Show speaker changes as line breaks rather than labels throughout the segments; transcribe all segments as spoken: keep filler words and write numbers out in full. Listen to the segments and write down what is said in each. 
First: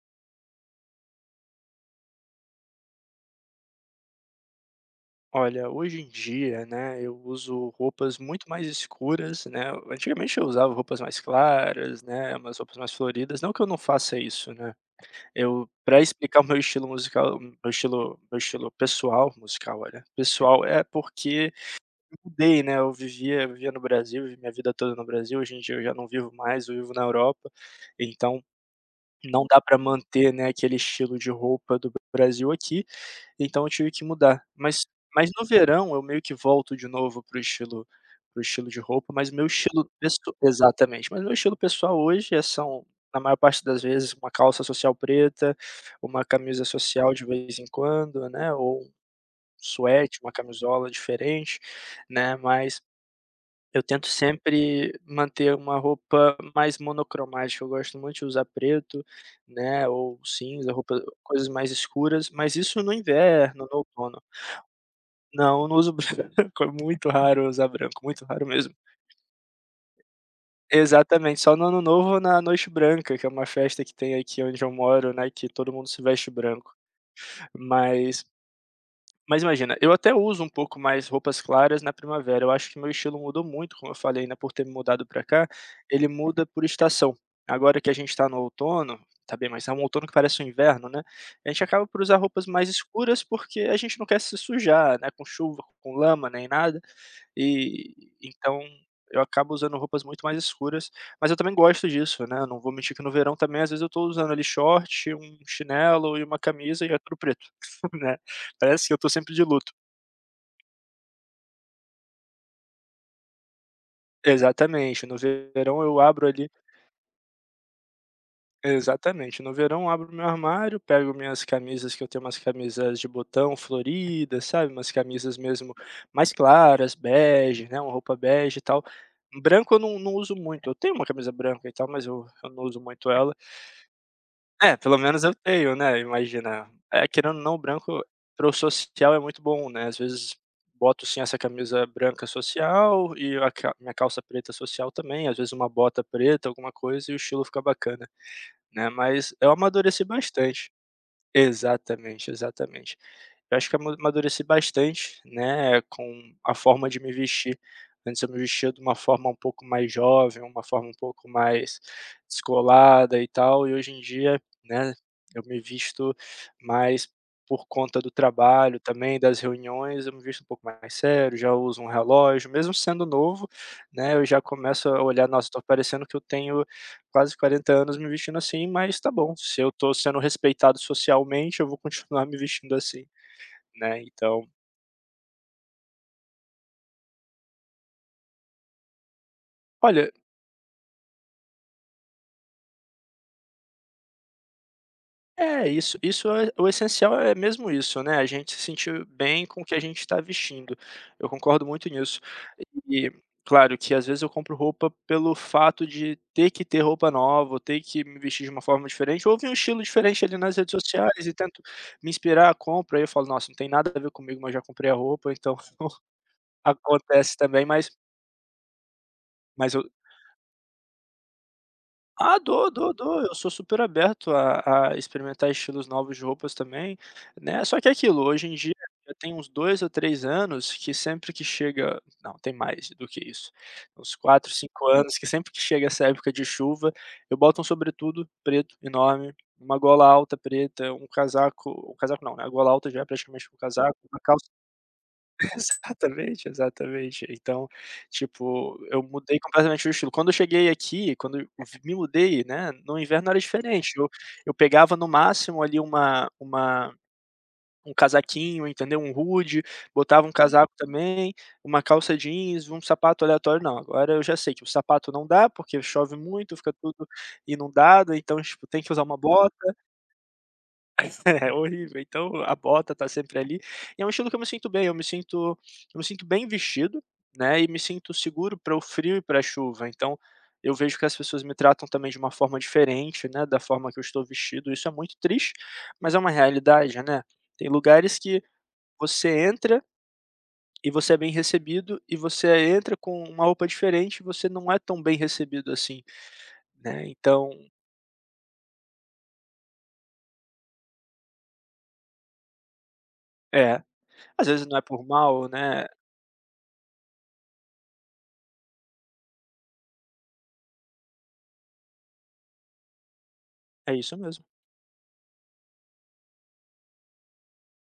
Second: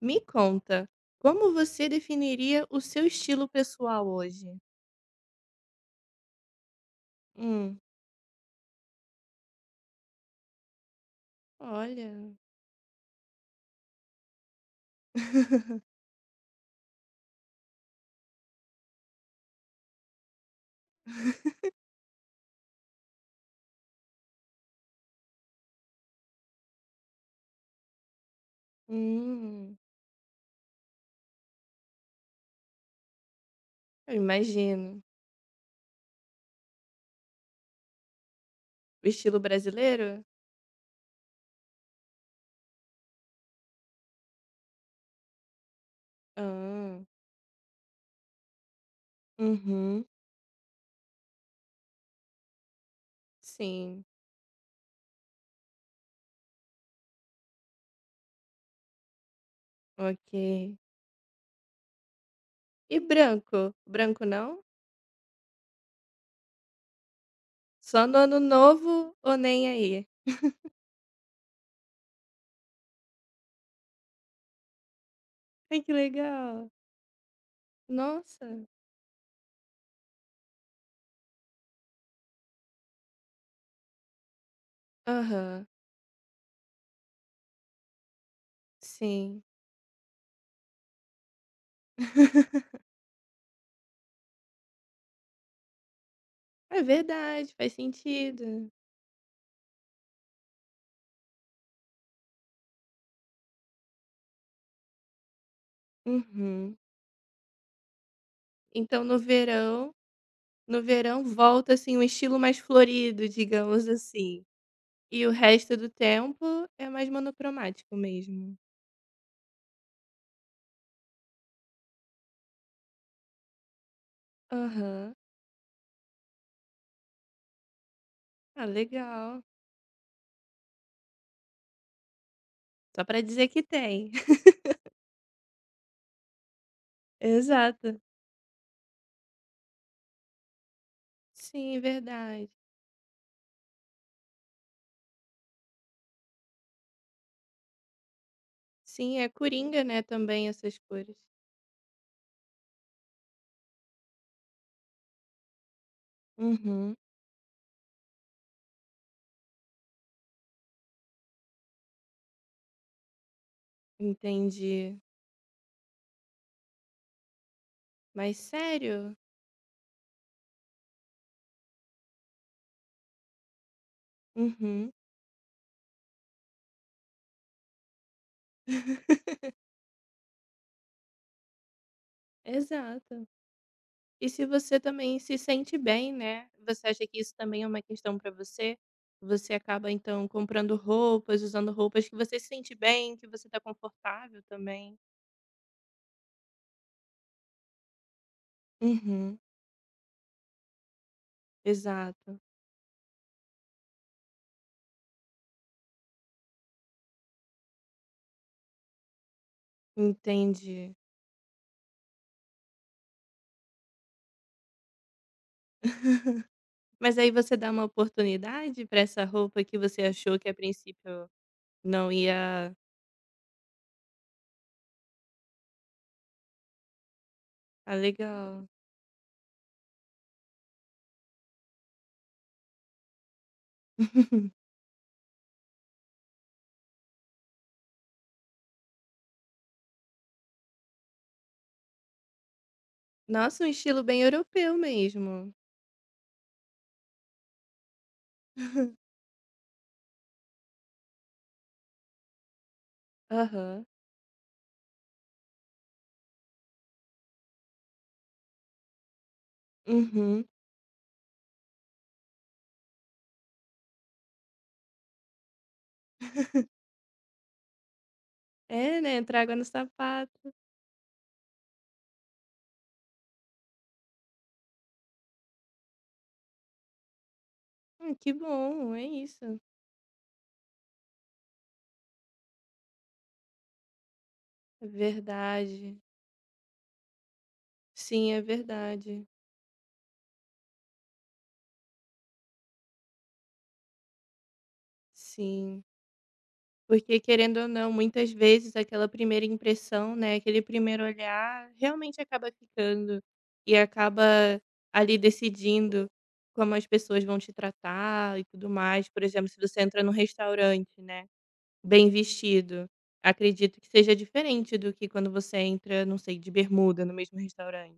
Me conta, como você definiria o seu estilo pessoal hoje?
Olha, hoje em dia, né, eu uso
Hum,
roupas muito mais escuras, né. Antigamente eu usava roupas mais claras,
olha.
né, umas roupas mais floridas, não que eu não faça isso, né. Eu para explicar o meu estilo musical meu estilo meu estilo pessoal musical, olha, pessoal, é porque mudei, né, eu vivia eu vivia no Brasil, vivi minha vida toda no Brasil, hoje em dia eu já não vivo mais, eu vivo na Europa, então não dá
Hum,
para manter, né, aquele estilo de roupa do Brasil aqui. Então eu tive que
eu
mudar. Mas
imagino.
mas no verão eu meio que volto de novo pro estilo pro estilo de
O
roupa, mas
estilo
meu estilo
brasileiro?
pesso exatamente, mas meu estilo pessoal hoje é são, na maior parte das vezes, uma calça social preta, uma camisa
Ah,
social de vez em quando, né, ou um
uhum,
suéte, uma camisola diferente, né, mas eu
sim,
tento sempre manter uma roupa mais monocromática, eu gosto muito de usar preto, né, ou cinza,
ok.
roupa coisas mais escuras, mas isso no
E
inverno,
branco?
no outono.
Branco não?
Não, eu não uso branco, é muito raro eu usar branco,
Só no
muito
ano
raro mesmo.
novo ou nem aí?
Exatamente, só no ano novo ou na noite branca, que é uma festa que tem aqui onde eu moro, né, que todo
Ai,
mundo
que
se veste
legal!
branco. Mas
Nossa!
mas imagina, eu até uso um pouco mais roupas claras na primavera, eu acho que meu estilo mudou muito, como eu falei, né, por ter me mudado pra cá,
Aham,
ele muda por estação. Agora que a gente tá no outono, tá
sim.
bem, mas é um outono que parece um inverno, né, a gente acaba por usar roupas mais escuras, porque a gente não quer se sujar, né, com chuva, com lama, nem nada.
É verdade, faz
E então
sentido.
eu acabo usando roupas muito mais escuras, mas eu também gosto disso, né, não vou mentir que no verão também, às vezes, eu tô usando ali short, um chinelo e uma
Uhum.
camisa e é tudo preto, né. Parece que eu
Então
tô
no
sempre de luto.
verão No verão volta, assim, um estilo mais florido, digamos assim.
Exatamente, no
E o resto
verão
do
eu abro
tempo
ali
é mais monocromático mesmo.
exatamente, no verão eu abro meu armário, pego minhas camisas que eu tenho umas camisas de botão floridas, sabe, umas
Aham.
camisas mesmo mais claras, bege, né, uma roupa bege e
Ah,
tal.
legal.
Branco eu não não uso muito, eu tenho uma camisa branca e tal, mas eu eu não uso
Só
muito
pra
ela.
dizer que tem.
É, pelo menos eu tenho, né, imagina. Eh, querendo ou não, o
Exato.
branco para o social é muito bom, né, às vezes boto sim essa
Sim,
camisa branca
verdade.
social e a ca minha calça preta social também, às vezes uma bota preta, alguma coisa, e o estilo fica bacana, né,
Sim, é
mas eu
coringa, né,
amadureci
também
bastante.
essas cores.
Exatamente, exatamente. Eu acho que eu ama amadureci bastante, né, com a forma
Uhum.
de me vestir. Antes eu me vestia de uma forma um pouco mais jovem, uma forma um pouco mais descolada e tal, e hoje em dia, né,
Entendi.
eu me visto mais por conta do
Mas
trabalho
sério?
também, das reuniões, eu me visto um pouco mais sério, já uso um relógio, mesmo sendo novo, né, eu já começo
Uhum.
a olhar: "Nossa, tô parecendo que eu tenho quase quarenta anos me vestindo assim, mas tá bom, se eu tô sendo respeitado socialmente, eu vou continuar me vestindo assim,
Exato.
né,
E se
então
você também se sente bem, né? Você acha que isso também é uma questão para você? Você acaba
olha,
então comprando roupas, usando roupas que você se sente bem, que você tá confortável também.
é isso, isso é o essencial é mesmo isso, né, a gente se sentir
Uhum,
bem com o que a gente está vestindo. Eu concordo muito nisso.
exato.
E claro que às vezes eu compro roupa pelo fato de ter que ter roupa nova, ou ter que me vestir de uma forma diferente, ou vi um estilo diferente ali nas redes
Entendi.
sociais e tento me inspirar, compro, aí eu falo: "Nossa, não tem nada a ver comigo, mas já comprei a roupa", então
Mas aí
acontece
você
também,
dá uma
mas
oportunidade para essa roupa
Mas
que
eu
você achou que a princípio não
ah, dou,
ia.
dou, dou, eu sou super aberto a a experimentar estilos novos de roupas também, né, só que é
Ah,
aquilo, hoje em
legal.
dia já tem uns dois ou três anos que sempre que chega não, tem mais do que isso, uns quatro cinco anos que sempre que chega essa época de chuva, eu boto um sobretudo preto enorme, uma gola alta preta, um casaco um casaco não, né, a gola alta já é praticamente um
Nossa, um
casaco,
estilo
uma
bem
calça
europeu mesmo.
Exatamente, exatamente. Então, tipo, eu mudei completamente o estilo. Quando eu cheguei aqui, quando eu v me mudei, né, no inverno era
Aham.
diferente, eu eu pegava no máximo ali uma uma um casaquinho, entendeu, um hoodie, botava um
Uhum.
casaco também, uma calça jeans, um sapato aleatório, não, agora eu já sei que o sapato não dá, porque chove muito, fica tudo inundado, então, tipo, tem que
É,
usar
né?
uma
Entra
bota.
água no sapato.
É horrível. Então a bota tá sempre ali, e é um estilo que eu me sinto bem, eu me sinto eu me sinto bem vestido, né, e me
Hum,
sinto
que
seguro para o
bom, é
frio e para a
isso.
chuva, então eu vejo que as pessoas me tratam também de uma forma diferente, né, da forma que eu estou vestido,
É
isso é muito triste,
verdade.
mas é uma realidade, né. Tem lugares
Sim, é
que
verdade.
você entra e você é bem recebido, e você entra com uma roupa diferente e você não é tão bem recebido
Sim.
assim, né,
Porque
então
querendo ou não, muitas vezes aquela primeira impressão, né, aquele primeiro olhar realmente acaba ficando e
é,
acaba
às vezes não é por
ali
mal, né,
decidindo como as pessoas vão te tratar e tudo mais. Por exemplo, se você entra num restaurante, né, bem vestido, acredito que
é
seja
isso mesmo.
diferente do que quando você entra, não sei, de bermuda no mesmo restaurante.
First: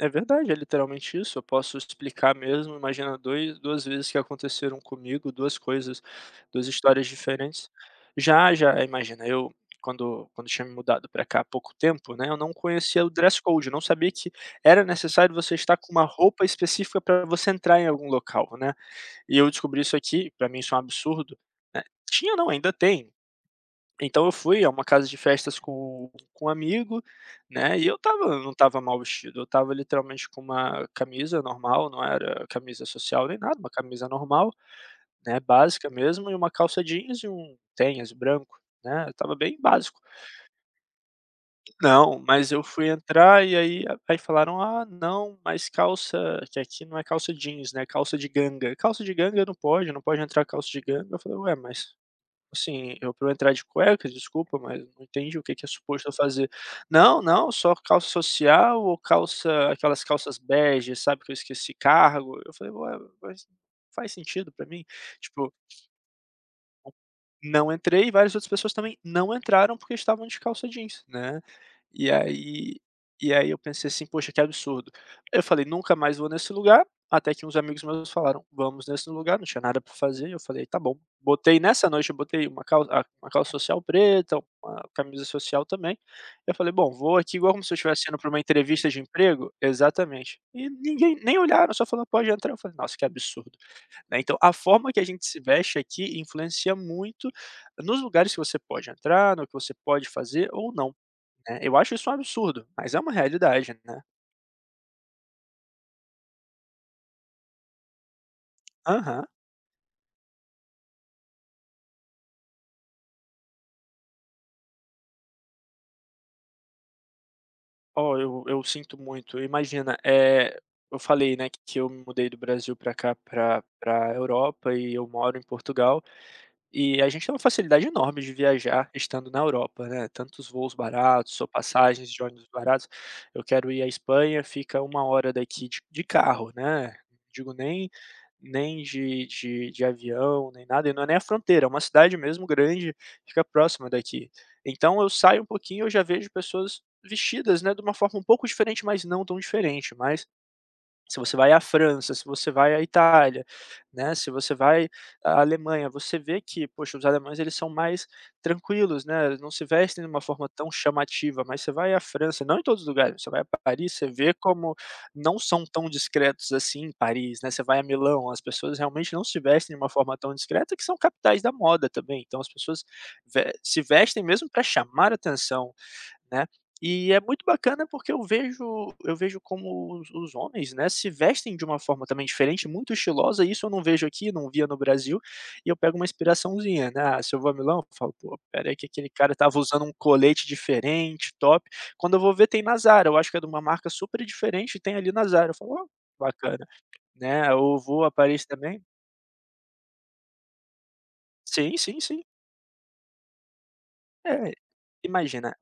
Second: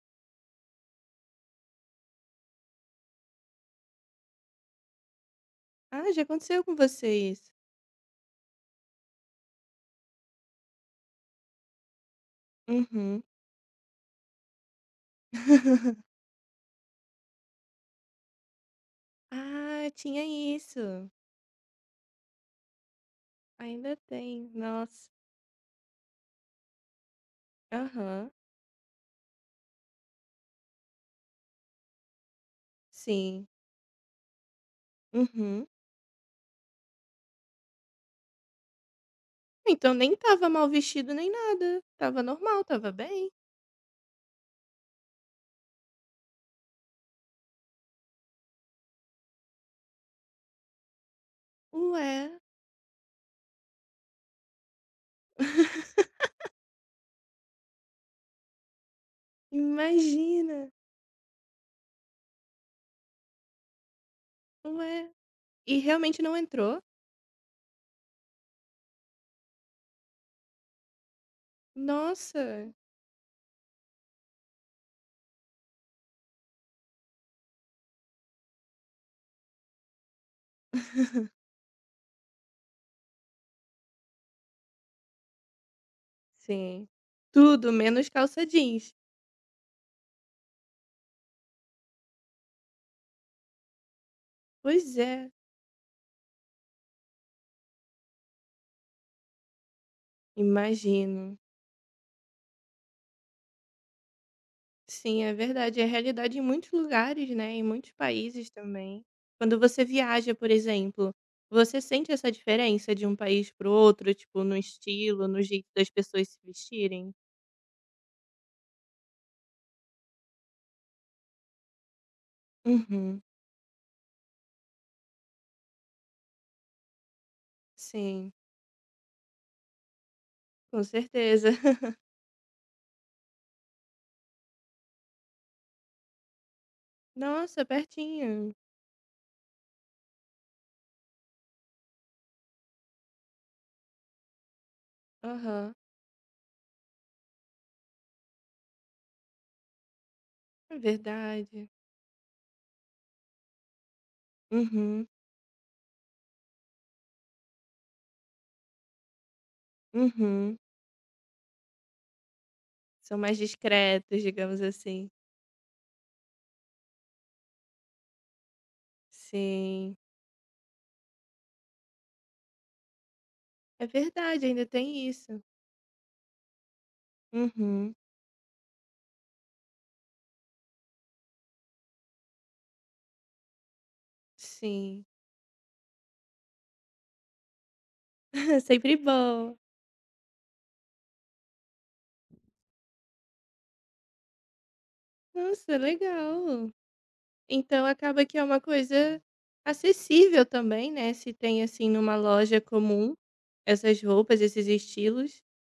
É verdade, é literalmente isso. Eu posso explicar mesmo. Imagina dois, duas vezes que aconteceram comigo, duas coisas,
Ah, já aconteceu
duas
com
histórias
você isso?
diferentes. Já, já, imagina, eu quando, quando tinha me mudado para cá há pouco tempo, né? Eu não conhecia o
Uhum.
dress code, eu não sabia que era necessário você estar com uma roupa específica para você entrar em algum local, né? E eu descobri
Ah,
isso
tinha
aqui, para mim isso é um
isso.
absurdo. Né, Tinha não, ainda tem.
Ainda
Então eu
tem,
fui a uma casa
nossa.
de festas com com um amigo, né, e eu
Aham,
tava não tava mal vestido, eu tava literalmente com uma camisa normal, não era camisa social nem
sim.
nada, uma camisa normal, né,
Uhum.
básica mesmo, e uma calça jeans e um tênis branco, né, eu estava bem
Então
básico.
nem estava mal vestido nem nada,
Não,
tava
mas
normal,
eu fui
tava bem.
entrar e aí aí falaram: "Ah, não, mas calça que aqui não é calça jeans, né, é calça de ganga. Calça de ganga não pode, não pode entrar calça de ganga". Eu falei: "Ué, mas".
Ué.
Assim, eu pra eu entrar de cueca, desculpa, mas não entendi o que que é suposto eu fazer. Não, não, só calça social ou calça aquelas calças
Imagina.
bege, sabe, que eu esqueci cargo. Eu falei: "Ué, mas faz sentido pra mim?".
Ué.
Tipo,
E realmente não entrou?
não entrei e várias outras pessoas também não entraram porque estavam de calça jeans, né. E
Nossa.
aí e aí eu pensei assim: "Poxa, que absurdo". Eu falei: "Nunca mais vou nesse lugar", até que uns amigos meus falaram: "Vamos nesse lugar", não tinha nada pra fazer, eu falei: "Tá bom". Botei nessa noite eu botei uma calça a uma calça social preta, uma camisa social também. Eu falei:
Sim.
"Bom, vou aqui igual como se
Tudo
eu estivesse
menos
indo pra uma
calça
entrevista
jeans.
de emprego". Exatamente. E ninguém nem olharam, só falou: "Pode entrar". Eu falei: "Nossa, que absurdo", né. Então a forma
Pois
que a gente
é,
se veste aqui influencia muito nos lugares que você pode entrar, no que você pode fazer ou não
imagina.
né, eu acho isso um absurdo, mas é uma realidade, né.
Sim, é verdade. É realidade em muitos lugares, né, em muitos países também.
Aham.
Quando você viaja, por exemplo, você sente essa diferença de um país para o outro, tipo, no estilo, no jeito das pessoas se vestirem?
Ó, eu eu sinto muito, imagina, eh, eu falei, né, que eu me mudei do Brasil pra cá,
Uhum.
pra pra Europa e eu moro em Portugal. E a gente tem uma facilidade enorme de
Sim,
viajar estando na Europa, né, tantos voos
com
baratos ou
certeza.
passagens de ônibus baratos. Eu quero ir à Espanha, fica uma hora daqui de de carro, né, não digo
Nossa,
nem
pertinho.
nem de de de avião, nem nada, e não é nem a fronteira, é uma cidade mesmo grande, fica próxima daqui. Então eu saio um
Aham,
pouquinho, eu já vejo pessoas vestidas, né, de uma forma um pouco diferente, mas não tão diferente, mas
é
se você vai à
verdade.
França, se você vai à Itália, né, se você vai
Uhum,
à Alemanha, você vê que, poxa, os alemães eles são mais tranquilos, né, eles não se vestem de uma forma
uhum.
tão chamativa, mas você vai à França, não em todos os
São
lugares, você
mais
vai a Paris, você
discretos,
vê
digamos
como
assim.
não são tão discretos assim em Paris, né, você vai a Milão, as pessoas realmente não se vestem de uma
Sim,
forma tão discreta, que são capitais da moda também, então as pessoas ve se
é
vestem
verdade,
mesmo para
ainda tem
chamar
isso.
atenção. Né. E é muito bacana
Uhum,
porque eu vejo eu vejo como os os homens, né, se vestem de uma forma também diferente, muito estilosa, e isso eu não vejo aqui, não via no
sim.
Brasil, e eu pego uma inspiraçãozinha, né, ah, se eu vou a Milão, eu falo: "Pô, espera aí que
Sempre
aquele cara
bom.
tava usando um colete diferente, top". Quando eu vou ver tem na Zara, eu acho que é de uma marca super diferente, tem ali na Zara, eu falo:
Nossa,
"Ó, bacana",
legal.
né, ou
Então
vou a
acaba que é
Paris
uma
também.
coisa acessível também, né, se tem,
Sim,
assim,
sim,
numa
sim.
loja comum essas roupas,
É,
esses estilos.
imagina.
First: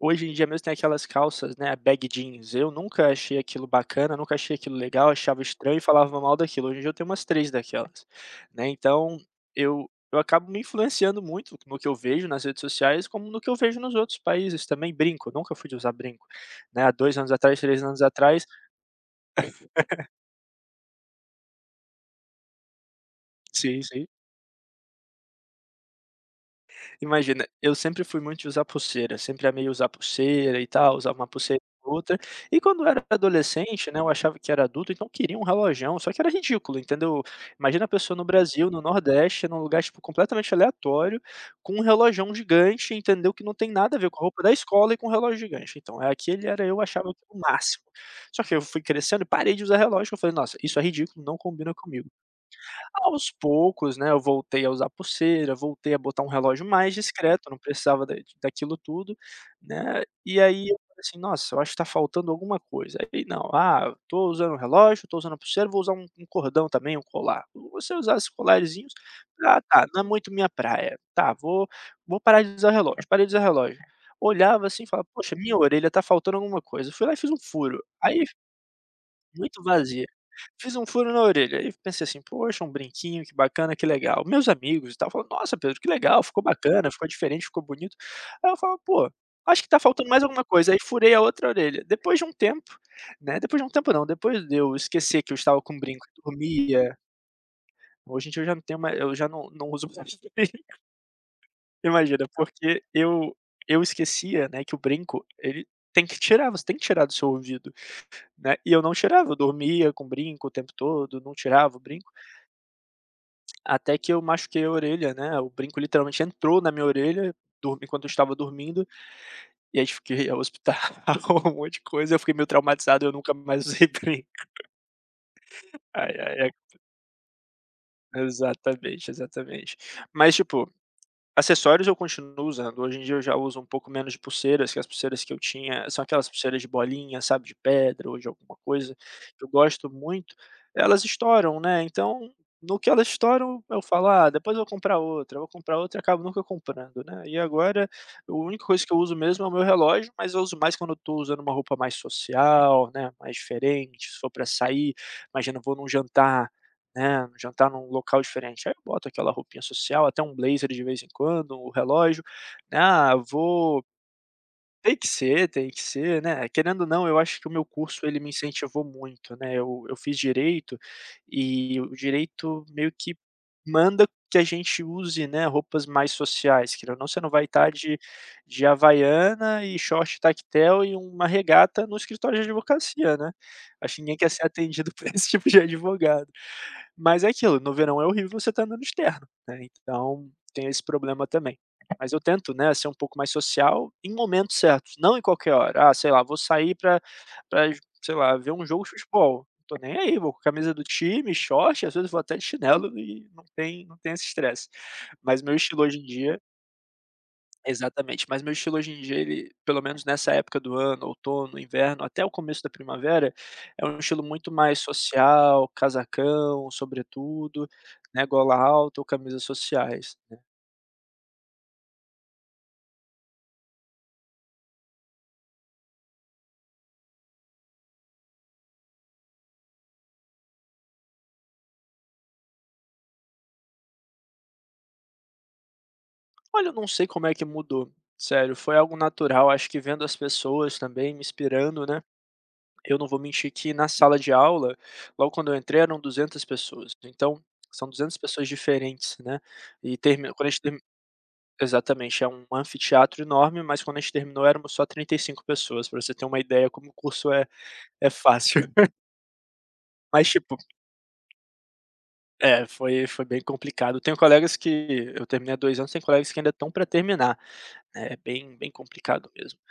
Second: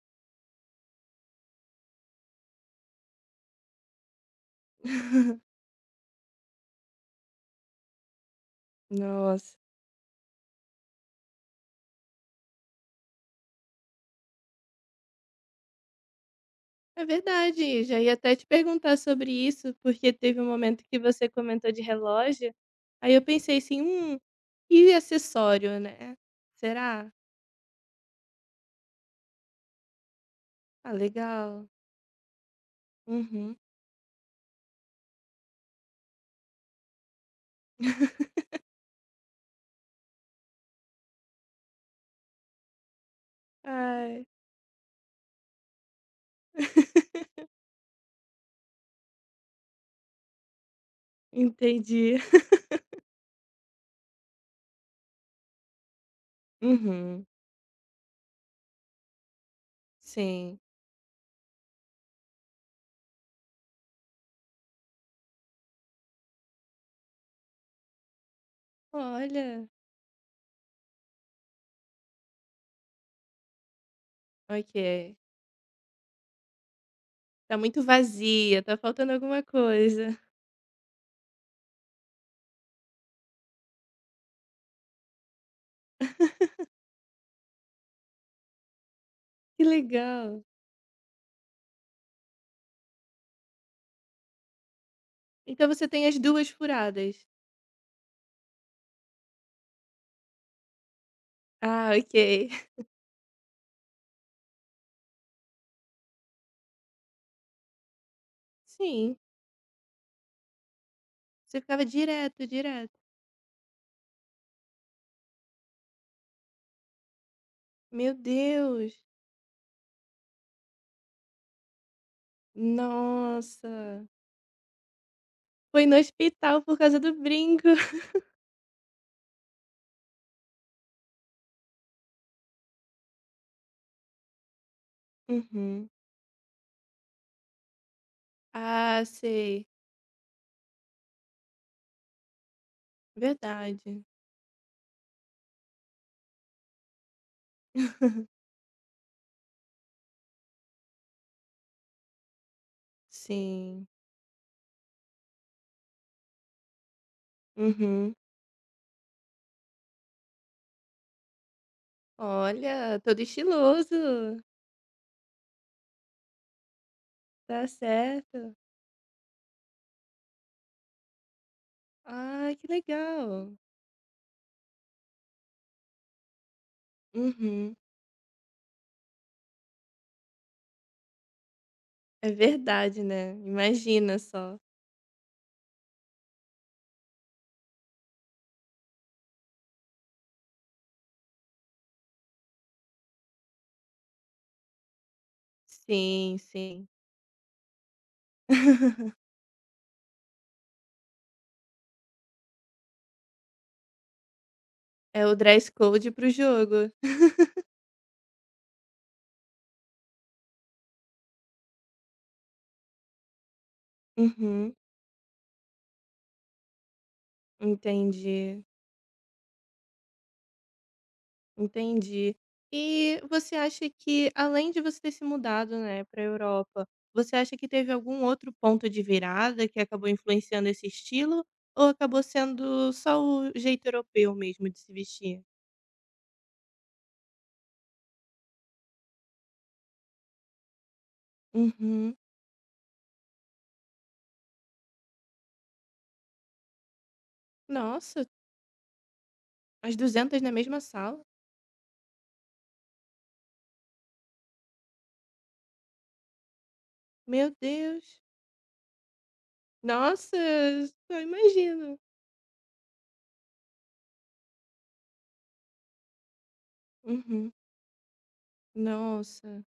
Hoje em dia mesmo tem aquelas calças, né, bag jeans, eu nunca achei aquilo bacana, nunca achei aquilo legal, achava estranho e falava mal daquilo, hoje em dia eu tenho umas três daquelas, né, então
Nossa.
eu eu acabo me influenciando muito no que eu vejo nas redes sociais, como no que eu vejo nos outros países também. Brinco, eu nunca fui de usar brinco, né, há
É
dois anos atrás, três
verdade, já
anos
ia até te
atrás.
perguntar sobre isso, porque teve um momento que você comentou de relógio, aí eu pensei assim:
Sim, sim.
"Hum, e acessório, né? Será?"
Imagina, eu sempre fui muito de usar pulseira, sempre amei usar pulseira e
Ah,
tal, usar uma pulseira
legal.
ou outra. E quando eu era
Uhum.
adolescente, né, eu achava que era adulto, então queria um relojão, só que era ridículo, entendeu? Imagina a pessoa no Brasil, no Nordeste, num lugar, tipo, completamente aleatório, com um relojão gigante, entendeu? Que não tem nada a ver com a
Ai,
roupa da escola e com o relógio gigante. Então, é aquele era eu achava que era o máximo. Só que eu fui crescendo e parei de usar relógio, eu falei: "Nossa, isso é ridículo, não combina comigo".
entendi.
Aos poucos, né, eu voltei a usar pulseira, voltei a botar um relógio mais
Uhum,
discreto, não precisava da daquilo tudo, né, e
sim.
aí eu falei assim: "Nossa, eu acho que tá faltando alguma coisa". Aí não, ah, eu tô usando o relógio, tô usando a pulseira, vou usar um um cordão também, um colar. Você usar esses colarzinhos, ah,
Olha,
tá, não é muito minha praia. Tá, vou vou parar de usar o relógio, parei de usar o relógio. Olhava assim e falava:
ok.
"Poxa, minha orelha tá faltando alguma coisa". Fui lá e fiz um
Tá muito
furo. Aí
vazia, tá faltando alguma
muito vazia.
coisa.
Fiz um furo na orelha, e pensei assim: "Poxa, um brinquinho, que bacana, que legal". Meus amigos e tal falam: "Nossa Pedro, que legal, ficou bacana, ficou diferente, ficou bonito". Aí eu falo: "Pô,
Que
acho que tá faltando mais alguma
legal.
coisa". Aí furei a outra orelha. Depois de um tempo, né, depois de um tempo não, depois de eu esquecer que eu estava
Então
com um
você tem
brinco
as
e
duas
dormia,
furadas?
hoje em dia eu já não tenho mais, eu já não não uso mais.
Ah, ok.
Imagina, porque eu eu esquecia, né, que o brinco, ele tem que tirar, você tem que tirar do seu ouvido. Né, e eu não
Sim,
tirava, eu dormia com brinco o tempo todo, não
você
tirava o
ficava
brinco,
direto, direto.
até que eu machuquei a orelha, né, o brinco literalmente entrou na minha orelha, dur enquanto eu
Meu
estava dormindo,
Deus.
e aí fiquei ao hospital, um monte de coisa, eu fiquei meio traumatizado, eu nunca mais usei
Nossa.
brinco.
Foi no
Ai, ai, ai.
hospital por causa do brinco.
Exatamente, exatamente. Mas tipo, acessórios eu continuo usando, hoje em dia eu já uso um pouco menos de pulseiras, que as pulseiras que eu tinha
Uhum.
são aquelas pulseiras de bolinha, sabe, de pedra ou de alguma coisa,
Ah,
que eu
sei.
gosto muito, elas estouram, né, então, no que elas estouram eu
Verdade.
falo: "Ah, depois eu vou comprar outra, eu vou comprar outra", e acabo nunca comprando, né. E agora, a única coisa que eu uso mesmo é o meu relógio, mas eu uso mais quando eu tô usando uma roupa mais social, né, mais
Sim.
diferente, se for para sair, imagina, eu vou num jantar, né, jantar num
Uhum.
local diferente. Aí eu boto aquela roupinha social, até um blazer de vez em quando, o relógio, né,
Olha,
ah,
todo
vou,
estiloso.
tem que ser, tem que ser, né. Querendo ou não, eu acho que o meu
Tá
curso ele me
certo.
incentivou muito, né, eu eu fiz direito, e o
Ah,
direito
que
meio que
legal.
manda que a gente use, né, roupas mais sociais, querendo ou não, você não vai estar
Uhum.
de de havaiana e short tactel e uma regata no
É
escritório de
verdade,
advocacia,
né,
né. Acho que ninguém
imagina
quer ser
só.
atendido por esse tipo de advogado. Mas é aquilo, no verão é horrível você estar andando de terno, né, então tem esse problema também. Mas eu tento, né, ser um pouco mais social em momentos certos, não em qualquer hora. Ah, sei lá, vou
Sim,
sair
sim.
pra pra, sei lá, ver um jogo de futebol, não tô nem aí, vou com a camisa do time, short, às vezes vou até de chinelo e não tem não tem esse estresse.
É o
Mas meu
dress
estilo hoje em
code para o
dia
jogo.
Exatamente, mas meu estilo hoje em dia ele, pelo menos nessa época do ano, outono, inverno, até o começo da primavera, é um estilo muito
Uhum,
mais social, casacão, sobretudo, né, gola
entendi,
alta ou camisas sociais.
entendi. E você acha que além de você ter se mudado, né, para Europa, você acha que teve algum outro ponto de virada que acabou influenciando esse estilo ou acabou sendo só o jeito europeu mesmo de se vestir?
Olha, eu não sei como é que mudou, sério, foi algo natural, acho que vendo as pessoas também, me inspirando, né.
Uhum.
Eu não vou mentir que na sala de aula, logo quando eu entrei eram duzentas pessoas, então são duzentas
Nossa,
pessoas diferentes, né,
as
e termi
duzentas
quando a
na mesma
gente,
sala?
exatamente, é um anfiteatro enorme, mas quando a gente terminou éramos só trinta e cinco pessoas, pra você ter uma ideia como o curso é
Meu
é
Deus.
fácil. Mas
Nossa,
tipo
só imagino.
é, foi foi bem complicado. Tenho colegas que eu terminei há 2 anos, tem colegas que ainda estão pra terminar,
Uhum.
né, é bem bem complicado mesmo.
Nossa.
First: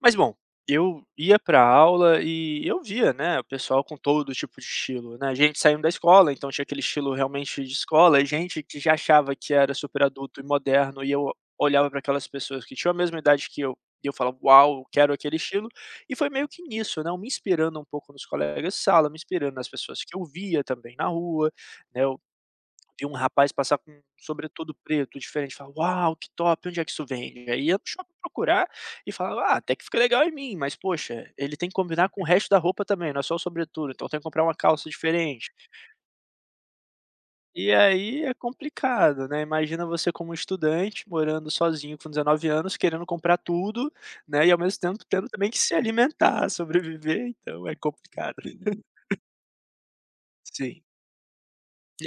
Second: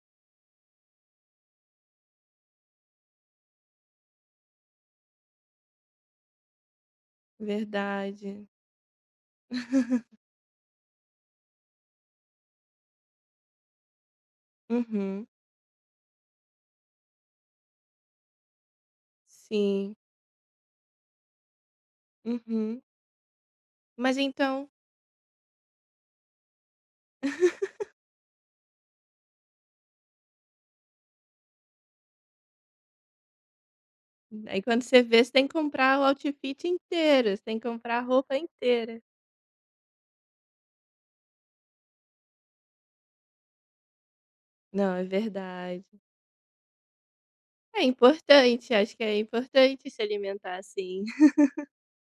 Mas bom, eu ia pra aula e eu via, né, o pessoal com todo tipo de estilo, né, gente saindo da escola, então tinha aquele estilo realmente de escola, e
Verdade.
gente que já achava que era super adulto e moderno, e eu olhava para aquelas pessoas que tinham a mesma idade que eu, e eu falava: "Uau, eu quero
Uhum.
aquele estilo". E foi meio que nisso, né, eu me inspirando um pouco nos colegas de sala, me inspirando nas
Sim.
pessoas que eu via também na rua, né, eu
Uhum.
vi um rapaz passar com um
Mas então,
sobretudo preto diferente, falava: "Uau, que top, onde é que isso vende?" Aí ia no shopping procurar e falava: "Ah, até que fica legal em mim, mas poxa, ele tem que combinar com o resto da roupa também, não é só o sobretudo, então tem que comprar uma
aí quando
calça
você vê, você tem
diferente".
que comprar o outfit inteiro, você tem que
E
comprar a
aí é
roupa inteira.
complicado, né, imagina você como estudante, morando sozinho com 19 anos, querendo comprar tudo, né, e ao mesmo
Não, é
tempo tendo também que se
verdade.
alimentar, sobreviver, então é
É
complicado.
importante, acho que é importante se alimentar
Sim.
assim.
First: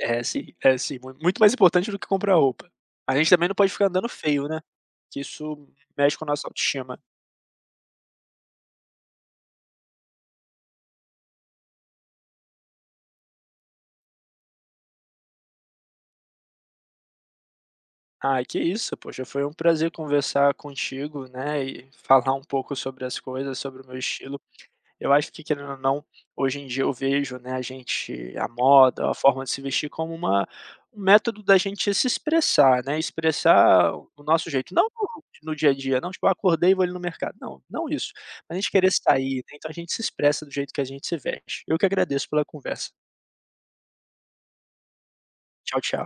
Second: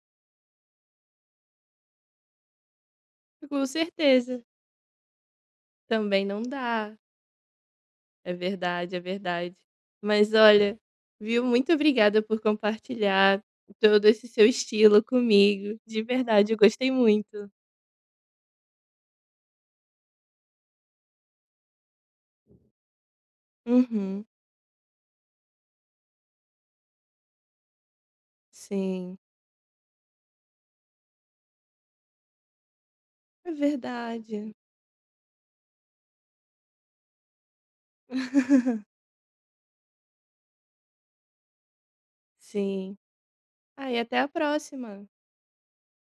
É sim, é sim, mu muito mais importante do que comprar roupa. A gente também não
Com
pode ficar andando
certeza.
feio, né, que isso mexe com
Também
a
não
nossa
dá.
autoestima.
É verdade, é verdade. Mas olha, viu? Muito obrigada por compartilhar todo esse seu estilo comigo. De verdade, eu gostei muito.
Ah, que isso, poxa, foi um prazer conversar contigo, né, e falar um pouco sobre as coisas, sobre o meu
Uhum.
estilo. Eu acho que, querendo ou não, hoje em dia eu vejo, né, a gente a moda, a
Sim.
forma de se vestir como uma um método da gente se expressar, né,
É
expressar o nosso
verdade.
jeito. Não no dia a dia, não tipo: "Ah, acordei e vou ali no mercado", não, não isso. Mas a gente querer sair, né, então a gente se expressa do jeito que a gente se veste. Eu que agradeço pela conversa.
Sim. Ah, e até a próxima.
Tchau, tchau.